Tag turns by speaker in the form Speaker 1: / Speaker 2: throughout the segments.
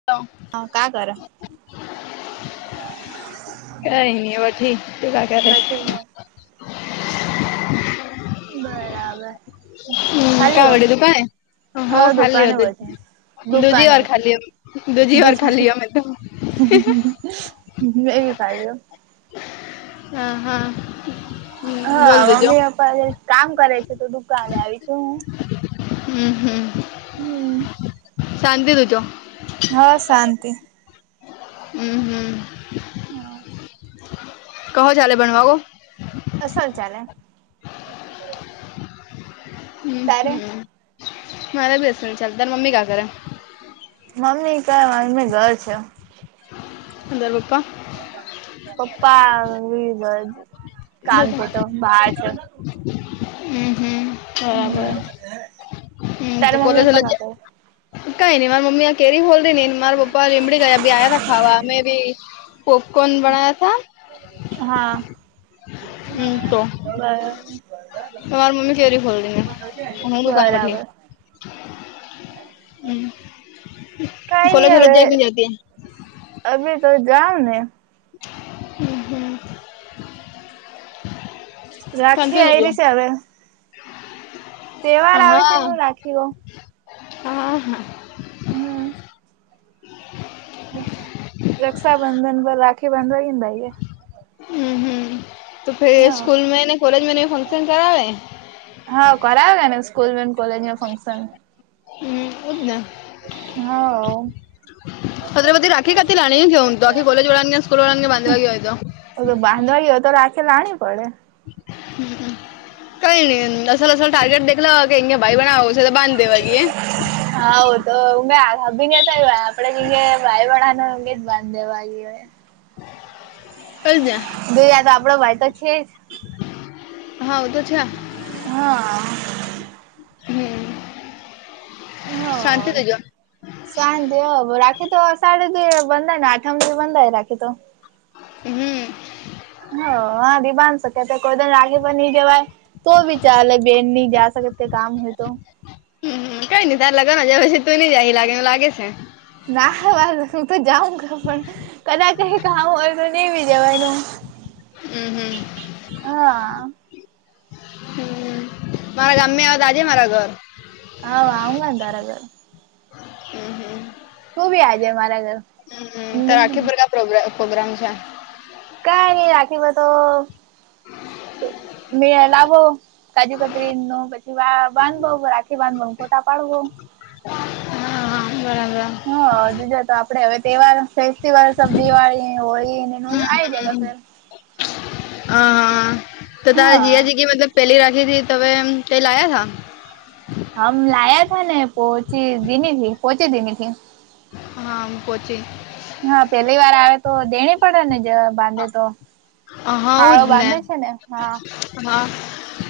Speaker 1: [unintelligible]
Speaker 2: હા કા કર.
Speaker 1: કઈ નહી વઠી તું કા કરે.
Speaker 2: બેઠેલો બરાબર.
Speaker 1: હમ
Speaker 2: ખાલી
Speaker 1: કા
Speaker 2: હો
Speaker 1: વડી દું ક હો
Speaker 2: હા
Speaker 1: ખાલી
Speaker 2: દુકાને
Speaker 1: હોતી.
Speaker 2: બેઠા
Speaker 1: દૂજી
Speaker 2: દુકાને
Speaker 1: વાર ખાલી દૂજી વાર
Speaker 2: બેઠા
Speaker 1: ખાલીમે તો.
Speaker 2: એવી કર એમ.
Speaker 1: હા હા. હમ
Speaker 2: હા
Speaker 1: બોલ દેજો
Speaker 2: મમ્મી પપ્પા કામ કરે છે તો દુકાને આવી છું હું.
Speaker 1: હમ હમ
Speaker 2: હમ
Speaker 1: શાંતિ તું છો.
Speaker 2: હા શાંતિ.
Speaker 1: હમ હમ.
Speaker 2: હા.
Speaker 1: કહો ચાલે બનવાવો.
Speaker 2: અસલ ચાલે.
Speaker 1: હમ
Speaker 2: તારે
Speaker 1: હમ મારા બી અસલ ચાલે તારી મમ્મી કા કરે.
Speaker 2: મમ્મી ક વામે ઘર છે.
Speaker 1: અન તારા પપ્પા.
Speaker 2: પપ્પા કામ છે તો બાર છે.
Speaker 1: હમ હમ. બરાબર હમ તો
Speaker 2: તારા
Speaker 1: કોલેજ
Speaker 2: મમ્મી પપ્પા કા કરે
Speaker 1: કઈ નહી મારા મમ્મી. કેરી ખોલ ર મારા પપ્પા લીમડી ગયા આયા ખાવા મેં બી પોપકોર્ન બનાયા તા.
Speaker 2: હા.
Speaker 1: હમ
Speaker 2: બરાબર.
Speaker 1: તો
Speaker 2: બરાબર. કઈ
Speaker 1: કોલેજ
Speaker 2: નઈ
Speaker 1: બોલેજ
Speaker 2: હવે
Speaker 1: જય કે નઈ જતી.
Speaker 2: અભી તો જાઓ ને.
Speaker 1: હમ હા. પચ
Speaker 2: રાખી
Speaker 1: દજો.
Speaker 2: આયરી છે હવે તહેવાર આવે છે ન રાખી ગઉ
Speaker 1: હા હા
Speaker 2: હમ રક્ષાબંધન પર રાખી બાંધવાય ને ભાઈ કે
Speaker 1: હમ હમ તો ફે
Speaker 2: હા
Speaker 1: સ્કૂલ મે ને કોલેજ મે નને ફંક્શન કરાવે
Speaker 2: હા કરાયો કેને સ્કૂલ કોલેજમાં ફંક્શન
Speaker 1: હ શદના
Speaker 2: હા
Speaker 1: ફ બધી રાખી કાતી લાણી કેવ હ તો આખી કોલે વાળ ને સ્કૂલ વાળા ને બાંધવા ગયો હોય તો
Speaker 2: તો બાંધવા ગયો હોય તો આખે લાણી પડે
Speaker 1: કઈ નહી અલ ટાર્ગેટ દેખલ કે એંગ ભાઈ બનાવ તો બંધેવાગ એ
Speaker 2: હા તો હું આાભીનેતા આપડે જ ભાઈ વડા ન અે જ અંધેવાવે
Speaker 1: કને
Speaker 2: ગઈ તો આપડો ભાઈ તો છે જ
Speaker 1: હા તો છે
Speaker 2: હા
Speaker 1: હમ શાંતિ તજ
Speaker 2: શાંતિ રાખી તો સાડાથી બંધાય ને આઠમ બંધાય રાખે તો
Speaker 1: હમ
Speaker 2: હ હા દીબ શક કોઈને રાગે પણ નહી જવાય તો વિચાર બેન નહી જા શકત કે કામ હોય તો
Speaker 1: હમ કઈ નઈ તાર લગ ના જ પછી તું નઈ જાય લાગે એ લાગે છે
Speaker 2: ના વા હું તો જાઉં ક પણ કદાચ ખામું હોય તો નહી બ જેવાનું
Speaker 1: હમ હમ
Speaker 2: હા
Speaker 1: મારા ગામમે આવવા દાજે મારા ઘર
Speaker 2: હ અંગ તારગ
Speaker 1: હમ હમ
Speaker 2: તું ભી આજે મારા ઘર
Speaker 1: હમ ત આખી બાગ પ્રોગ્રામ છે
Speaker 2: કઈ નઈ રાખીમાં તો મે લવો કાજુ કપરી ન પ વા બાંધવો રાખી બાંધવ ખોટા પાડવો
Speaker 1: હા હા બરાબર
Speaker 2: હા હુ જ તો આપડે હવે તહેવાર ફેસ્ટિવલ સ દિવાળી હોળી એ
Speaker 1: હમ
Speaker 2: આ જાયેર
Speaker 1: [inaudible] હ હા તો તારા
Speaker 2: હા
Speaker 1: જીયા જગી મતલબ પેલી રાખીથી તમે કઈ લાયા તા
Speaker 2: હમ લાયા થા ને પહચી દની થી પહચી દિની થી
Speaker 1: હા પછી
Speaker 2: હા પેલી વાર આવે તો દેણી પડે ને બાંધે તો
Speaker 1: હ જ
Speaker 2: હાળો
Speaker 1: ને
Speaker 2: બાંધે છે હા
Speaker 1: હા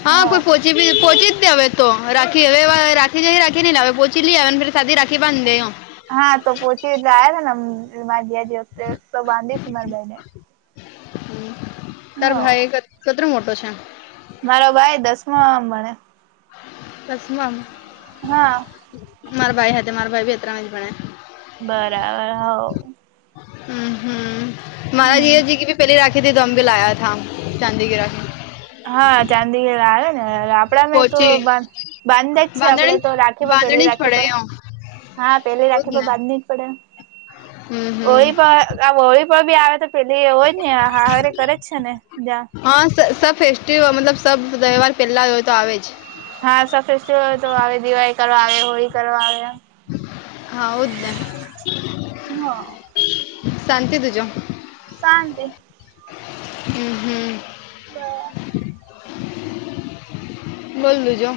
Speaker 1: હા કોઈ પોચી પોોચી જ દે હવે તો રાખી હવે રાખી જ રાખીને હ પોહચી લે આવેને સાદી રાખી બાંધ દે
Speaker 2: હા તો પોચી્યા હતા ને મારી જ જે તો બાંધી મારી ભાઈને
Speaker 1: તાર ભાઈ
Speaker 2: હ
Speaker 1: કટરો મોટો છે
Speaker 2: મારો ભાઈ દસમા આમ ભણે
Speaker 1: દસમાંમ
Speaker 2: નાા
Speaker 1: મારા ભાઈ સાથે મારા ભાઈ ભીતરામાં જ ભણે
Speaker 2: બરાબર હ
Speaker 1: હમ હમ
Speaker 2: હમ
Speaker 1: મારાજીજી કે ભી પેલી રાખી. કતે દમગ લાયા થ ચંદીગ્રહેના.
Speaker 2: હા ચાંદીગઢ આવે. હેલા આપડા મેં તો બા બાંધા જ છે આપડે તો રાખી પર પેલી
Speaker 1: જ
Speaker 2: રાખી
Speaker 1: પડે
Speaker 2: પર.
Speaker 1: એમ
Speaker 2: હા પેલી રાખી
Speaker 1: એવું
Speaker 2: પર
Speaker 1: ને
Speaker 2: બાંધ ન જ પડે
Speaker 1: હમ
Speaker 2: ઓય
Speaker 1: હમ
Speaker 2: પણ. આ હોળી પણ બી આવે તો પેલી એ હોય જ ને હારે કરે જ છે ને જં.
Speaker 1: હા સબ ફેસ્ટિવલ મતલબ સ તહેવાર પેલા હોય તો આવે છે.
Speaker 2: હા સ ફેસ્ટિવલ તો આવે દિવાળી કરવા આવે હોળી કરવા આવે.
Speaker 1: હાવ જને
Speaker 2: હ
Speaker 1: શાંતિ થી જમ.
Speaker 2: શાંતિ.
Speaker 1: હમ હમ.
Speaker 2: બરાબર.
Speaker 1: બોલ લેજો.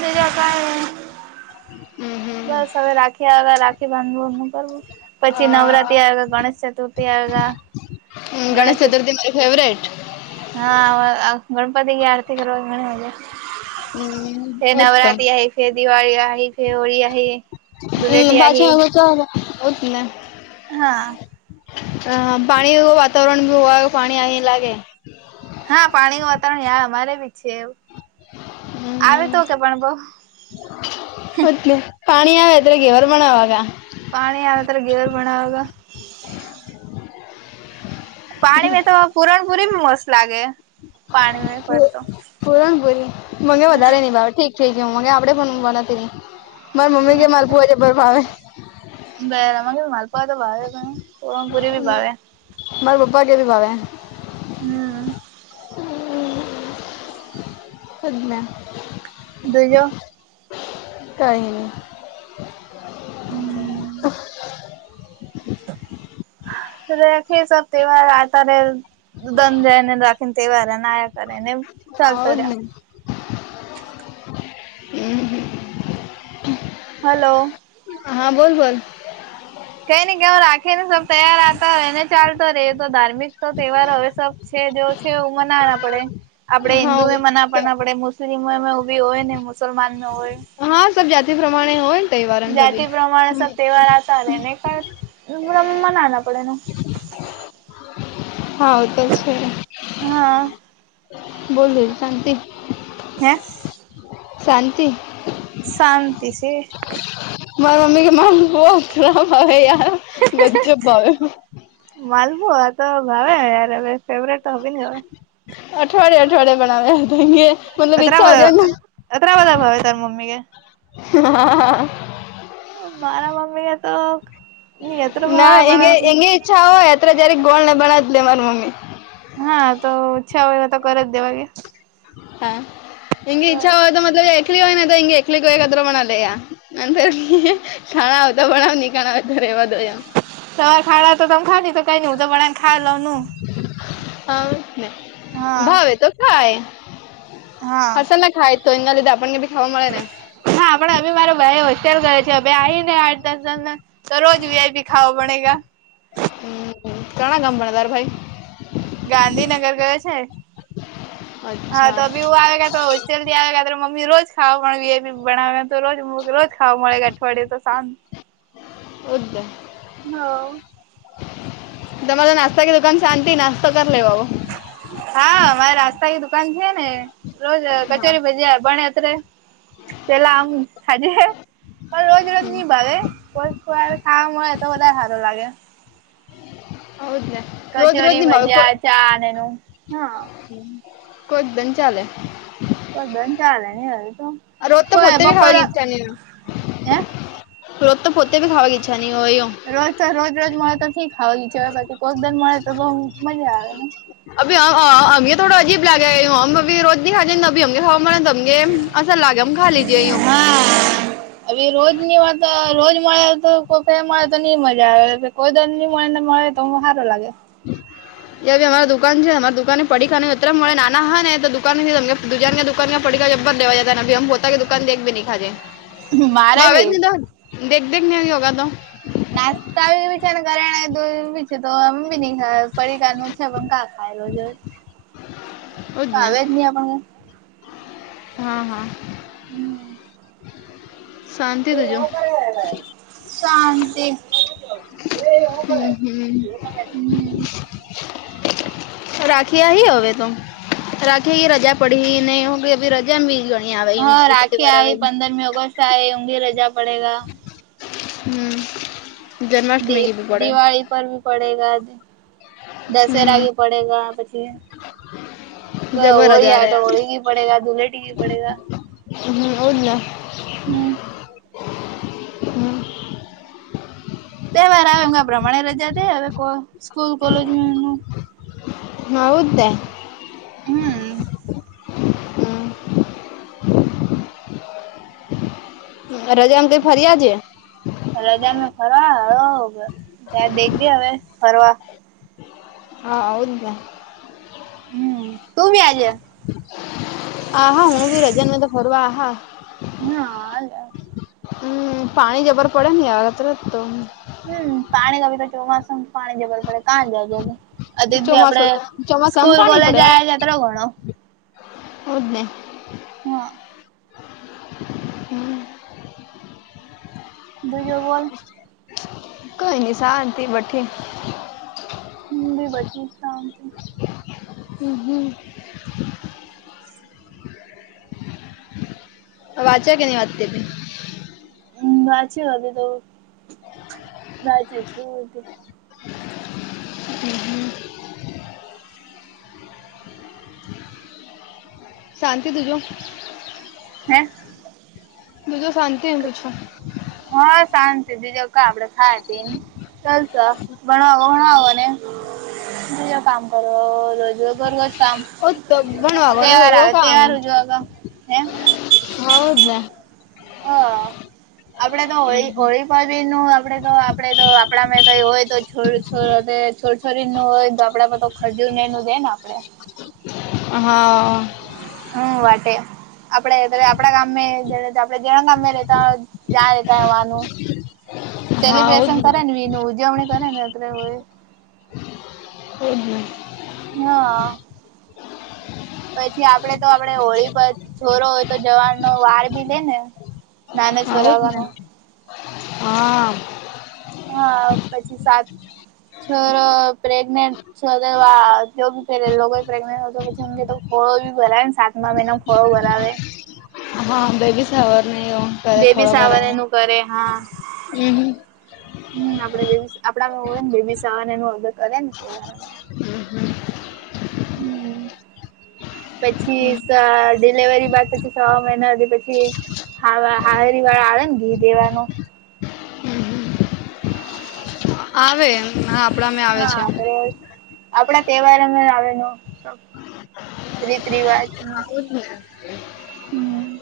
Speaker 2: બજ ક
Speaker 1: હમ હમ
Speaker 2: બસ હવે રાખી હવે રાખ. તેવા કરવું
Speaker 1: અ,
Speaker 2: પછી નવરાત્રી આવે ગણેશ ચતુર્થી આવે.
Speaker 1: ગણેશ ચતુર્થી મારી ફેવરેટ.
Speaker 2: હા ગણપતિ કે આરતી કરવા ની આજે.
Speaker 1: હમ
Speaker 2: ફે
Speaker 1: જ તો
Speaker 2: નવરાત્રી આ ફેર દિવાળી આ ફેર હોળી આઈ.
Speaker 1: હમ
Speaker 2: ધુલેટી
Speaker 1: પાછા
Speaker 2: આઈ
Speaker 1: હલુ જા ને.
Speaker 2: હા.
Speaker 1: હ પાણી વાતાવરણ ભી હો પાણી અહીં લાગે.
Speaker 2: હા પાણી નું વાતાવરણ ય અમારે બી છે એવું આવે તો કે પણ બઉ.
Speaker 1: મતલે પાણી આવે અયેર બનાવા.
Speaker 2: પાણી આવે ત્યારે ઘેર બનાવવા. પાણી મે તો પુરણપુરીમાં મસ્ત લાગે. પાણી મે પડતો
Speaker 1: પુરણપુરી મને વધારે ની
Speaker 2: હમ
Speaker 1: ભાવે ઠીક. ઠીક મને આપડે પણ હું બનાતીની મારા મમ્મી કે માર પુવા જબર ભાવે.
Speaker 2: બે રવા કે મલપા તો વાવે ભ પરમપુરી ભ વાવે.
Speaker 1: મારે પપા કેવી ભાવે.
Speaker 2: હમ
Speaker 1: એમને.
Speaker 2: દઈ લો.
Speaker 1: કાઈ નહી.
Speaker 2: હમ. રાખે સ તહેવાર આ ત્યારે દનંધાય ને રાખી ને તહેવારને આ કરે ને એમ.
Speaker 1: હદ નને હમ હમ [inaudible]
Speaker 2: હલો.
Speaker 1: હા બોલ બોલ.
Speaker 2: કઈ ને કવ રાખે ને સ તૈયાર આવતા હોય એને ચાલતો રે એ તો ધાર્મિક તો તહેવાર હવે સબ. છે જે છે એ મનાવવાના પડે. આપડે
Speaker 1: હા
Speaker 2: હિન્દુ એમ ના પણ આપડે મુસ્લિમો ઉભી હોય ને મુસલમાન ન હોય.
Speaker 1: હા સબ જાતિ પ્રમાણે હોય. તહેવારન
Speaker 2: જાતિ
Speaker 1: સભી
Speaker 2: પ્રમાણે સબ તહેવાર આવતા એને કમ મના ના પડે એનું.
Speaker 1: હા તો છે
Speaker 2: હા
Speaker 1: બોલ શાંત [unintelligible]
Speaker 2: હે.
Speaker 1: શાંતિ.
Speaker 2: શાંતિ છે.
Speaker 1: મારા મમ્મી કે માર બ ખરાબ આવે યાર ગજ્જબ ભાવે.
Speaker 2: માલકુવા આ તો ભાવે યાર હવે ફેવરેટ તો હોવી ને હવે.
Speaker 1: અઠવાડે અઠવાડે બનાવે્યાે મતલબ
Speaker 2: અતરા
Speaker 1: ઈચ્છા હો
Speaker 2: બધા
Speaker 1: જના.
Speaker 2: અતરા બધા ભાવે તાર મમ્મી કે.
Speaker 1: હા હા.
Speaker 2: મારા મમ્મી એ.
Speaker 1: ના એ
Speaker 2: પણ
Speaker 1: એની ઈચ્છા હોય અત્ર જય્યારે ગોળ ને બનાતે મારી મમ્મી
Speaker 2: હા તો ઓછા હોય તો કર જ દેવાગે
Speaker 1: હા એમની ઈચ્છા હોય તો મતલબ એકલી હોય ને તો હંગ એકલીક વદ્ર પણ અ લ્યા નર ખાણા આવતા પણણાવ ની ખાણા તો રહેેવા દો એમ [inaudible]
Speaker 2: તમાર ખાવા તો તમે ખા કઈ ન હું તો બનાવિને ખા લઉનું
Speaker 1: હા ને
Speaker 2: હા.
Speaker 1: ભાવે તો ખાય
Speaker 2: હા
Speaker 1: હસ ના ખાય તો એ ના લીધે આપણને ભી ખાવા મળે ને.
Speaker 2: હા પણ હવે મારો ભાઈ હોસ્ટેલ ગયો છે હવે આવી ને આઠ દસ જણને. દરરોજ વિ આઈ પી ખાઓ બનેગા.
Speaker 1: કણા ગામમા ભણે તારો ભાઈ.
Speaker 2: ગાંધીનગર ગયો છે. હા
Speaker 1: અચ્છા
Speaker 2: તો બી આવે ગે તો. જલ્દી આવે કત્રરે મમ્મી રોજ ખાવવા વી આઈ પી બનાવે તો રોજ મ રોજ ખાવા મળે એક અઠવાડિયા તો સાત
Speaker 1: ઉદ
Speaker 2: હ.
Speaker 1: તમારે નાસ્તા કે દુકાન શાંતિ નાસ્તો કર લેવો.
Speaker 2: હા મારે નાસ્તા ક દુકાન છે ને રોજ
Speaker 1: હા
Speaker 2: કચોરી ભજીયા બણે અત્રે. પેલા આ હાજે પણ રોજ
Speaker 1: હમ
Speaker 2: રોજની ભાવ કોઈક વાર હા મળે તો વઘારે હારુ લાગે.
Speaker 1: આવુજ ને રોજ રોજ નિ ભાવે.
Speaker 2: ચાને એનું હા.
Speaker 1: કોક દિન ચાલે.
Speaker 2: કોક દન ચાલે [inaudible]
Speaker 1: રોજ તો
Speaker 2: કોઈ
Speaker 1: પોતે ખાવા
Speaker 2: બપોર
Speaker 1: ની ઈચ્છા ની હોય.
Speaker 2: હે
Speaker 1: રોજ તો પોતે ભી ખાવાની ઈચ્છા નહી હોયયો.
Speaker 2: રોજ તો રોજ રોજ મળે તો ઠીક ખાવા ની ઈચ્છા તો બાકી કોક દિ મળે તો બઉ મજા આવે.
Speaker 1: અભી અ અ અ અમે થોડો અજીબ લાગે [unintelligible] [unintelligible]
Speaker 2: હા હવે રોજની વાત રોજ મળે તો કોકે મળે તો ની મજા આવે કોઈ દન ની મળે ને મળે તો હારો લાગે.
Speaker 1: [unintelligible] જેબી અમારા દુકાન છે ને અમારા દુકાનને પડીખાને અતરંમ મળે નાના હ ને તો દુકાન [unintelligible] દુકાન ના પડીકા જ્બર લેવા જતા ના અભી હમ પોતા કે દુાકાન મા એક ભી ની ખાઘી.
Speaker 2: મારે બી
Speaker 1: ભાવેજની તો દેખ દેખને ની હોગા તો
Speaker 2: નાસ્તા [unintelligible] તુતો હમ બી ની ખાય પડીકા નુ છે હમ કા ખાય રોજ રોજ
Speaker 1: ઓજ ને
Speaker 2: ભાવે જ ની આપણને
Speaker 1: હા હા.
Speaker 2: હમ્મ.
Speaker 1: શાંતિ
Speaker 2: તે
Speaker 1: તુજો
Speaker 2: હું કરે હે શાંતિ.
Speaker 1: હમ્મ હમ્મ.
Speaker 2: હમ
Speaker 1: [unintelligible] રાખી આવી હવે તો રાખી કી રજા પડી ને હું ને અભી રજ. જેમ બી ગણી આવે ઈ
Speaker 2: હા
Speaker 1: ઈતો
Speaker 2: રાખી
Speaker 1: તહેવાર આવે
Speaker 2: આવી પંદરમી ઓગસ્ટ ચાય રજા પડેગા.
Speaker 1: હમ્મ.
Speaker 2: દિ દિવાળી પણ પડેગા. દશેરા
Speaker 1: હમ
Speaker 2: ભી પડેગા પછી ગ
Speaker 1: જબર
Speaker 2: હોળી
Speaker 1: રજા
Speaker 2: હે
Speaker 1: રે
Speaker 2: તો હોળી પડેગા ઘુલેટી ભી પડેગા.
Speaker 1: હમ્મ ઓજ ને.
Speaker 2: હમ
Speaker 1: હમ
Speaker 2: તહેવાર આવે એના પ્રમાણે રજા દે હવે કો સ્કૂલ કોલેજમ્મ.
Speaker 1: [unintelligible] હુ આવું તે.
Speaker 2: હમ્મ.
Speaker 1: હમ રજામાં કંઈ ફરી આવજે.
Speaker 2: રજામાં ફરવા હોવ, ત્યાર દેખીએ ફરવા.
Speaker 1: હા આવું જ ને
Speaker 2: હમ તું ભી આજા
Speaker 1: આહા હું ભી રજા ને તો ફરવા આહા
Speaker 2: હા આલે
Speaker 1: હમ્મ પાણી જબર પડે ને અતરત તો
Speaker 2: હમ્મ પાણી [unintelligible] તો ચોમાસું પાણી જબર પડે કાં [unintelligible] [unintelligible] આપડે
Speaker 1: ચોમાસું ચોમાસામાં
Speaker 2: સ્કૂલ કોલેજ જાય જત્રો ઘણો
Speaker 1: ઓદને.
Speaker 2: હ.
Speaker 1: હમ
Speaker 2: બીજુ બોલ?
Speaker 1: કઈ ની શાંતિ બઠી
Speaker 2: હુ બી બઠી શાંતિ.
Speaker 1: હમ્મ હમ્મ. વાચે કે ની વાંચતી હતી.?
Speaker 2: હમ્મ વાંચ્યો હવે તો વાંચે છું.
Speaker 1: [inaudible] હમહમ શાંતિ તુજો.
Speaker 2: હે
Speaker 1: દુંજ શનતી હ પુછું.
Speaker 2: હા શાંતિ બીજો ક આપડે ખાય હતી એમ. ચાલશ ભણો ઘણ આવો ને બીજા કામ કરો રોજ રગજ કામ
Speaker 1: ઓ ભણવા કોને
Speaker 2: તહેવાર
Speaker 1: કરવો
Speaker 2: આવે
Speaker 1: કામ
Speaker 2: તહેવાર ઉ જોગ હે.?
Speaker 1: હઉદ ને
Speaker 2: આપડે તો હોળી હોળી પાછી નું આપડે તો, આપડે તો આપણા મે કઈ હોય તો છોડ છોડ છોરછોરી નું હોય આપડે ખજુર ને એનું દે ને આપડે.
Speaker 1: હા
Speaker 2: હ વાટેે આપડે તે આપડા ગામે આપણે જણા ગામે રેતા હોય જ્યાં રેતા હોવાનું. સેલિબ્રેશન કરે ને એ ન ઉજવણી કરે ને અત્રેય ઓવે.
Speaker 1: હમ હમ
Speaker 2: હા પછી આપડે તો આપડે હોળી પ છોરો હોય તો જવાર નો વાર બી લે ને નાના
Speaker 1: હાઉદ ને
Speaker 2: છોરાવાનું.?
Speaker 1: હા
Speaker 2: હા પછી સાત છોરો પ્રેગ્નેન્ટ છો વા જો બી પે લોકો પ્રેગનેન્ટ હોય તો પછીમ તો ખોળો બી ભરાવે ને સાતમા મહિનામાં ખોળો ભરાવે.
Speaker 1: હા બેબીસવાર ને એવું.
Speaker 2: બેબી સાવને એ નું કરે હા.
Speaker 1: હમ
Speaker 2: હમ આપડે બેબી આપડા હોય ને બેબી સવા એ અર્ગર કરે ને તહેવારમાં?
Speaker 1: હમ હમ
Speaker 2: હમ પછી ડિલિવરી બા પછી સવા મહિના પછી હ હાહરી વાળા આવે ને ઘી દેવાનું.
Speaker 1: આવે આપણામે આવે છે.
Speaker 2: એ આપણા તહેવારમાં આવે ન રીત રિવાજ
Speaker 1: હ
Speaker 2: હમ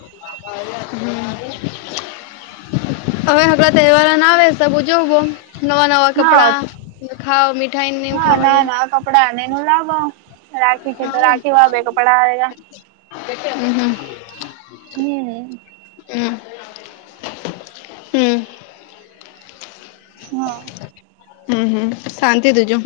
Speaker 1: હવે હળ તહેવાર ના આવે ત બ જોવું બો નવા નવા
Speaker 2: હા
Speaker 1: કપડા ખાાવ મીઠાઈ નનેવ ખાવાગ
Speaker 2: કપડાને એ ન લાભ રાખી છે તો રાખી વાબે કપડા
Speaker 1: હમ હમ હમ હમ્મ
Speaker 2: હા
Speaker 1: હમ હમ શાંતિ તીજું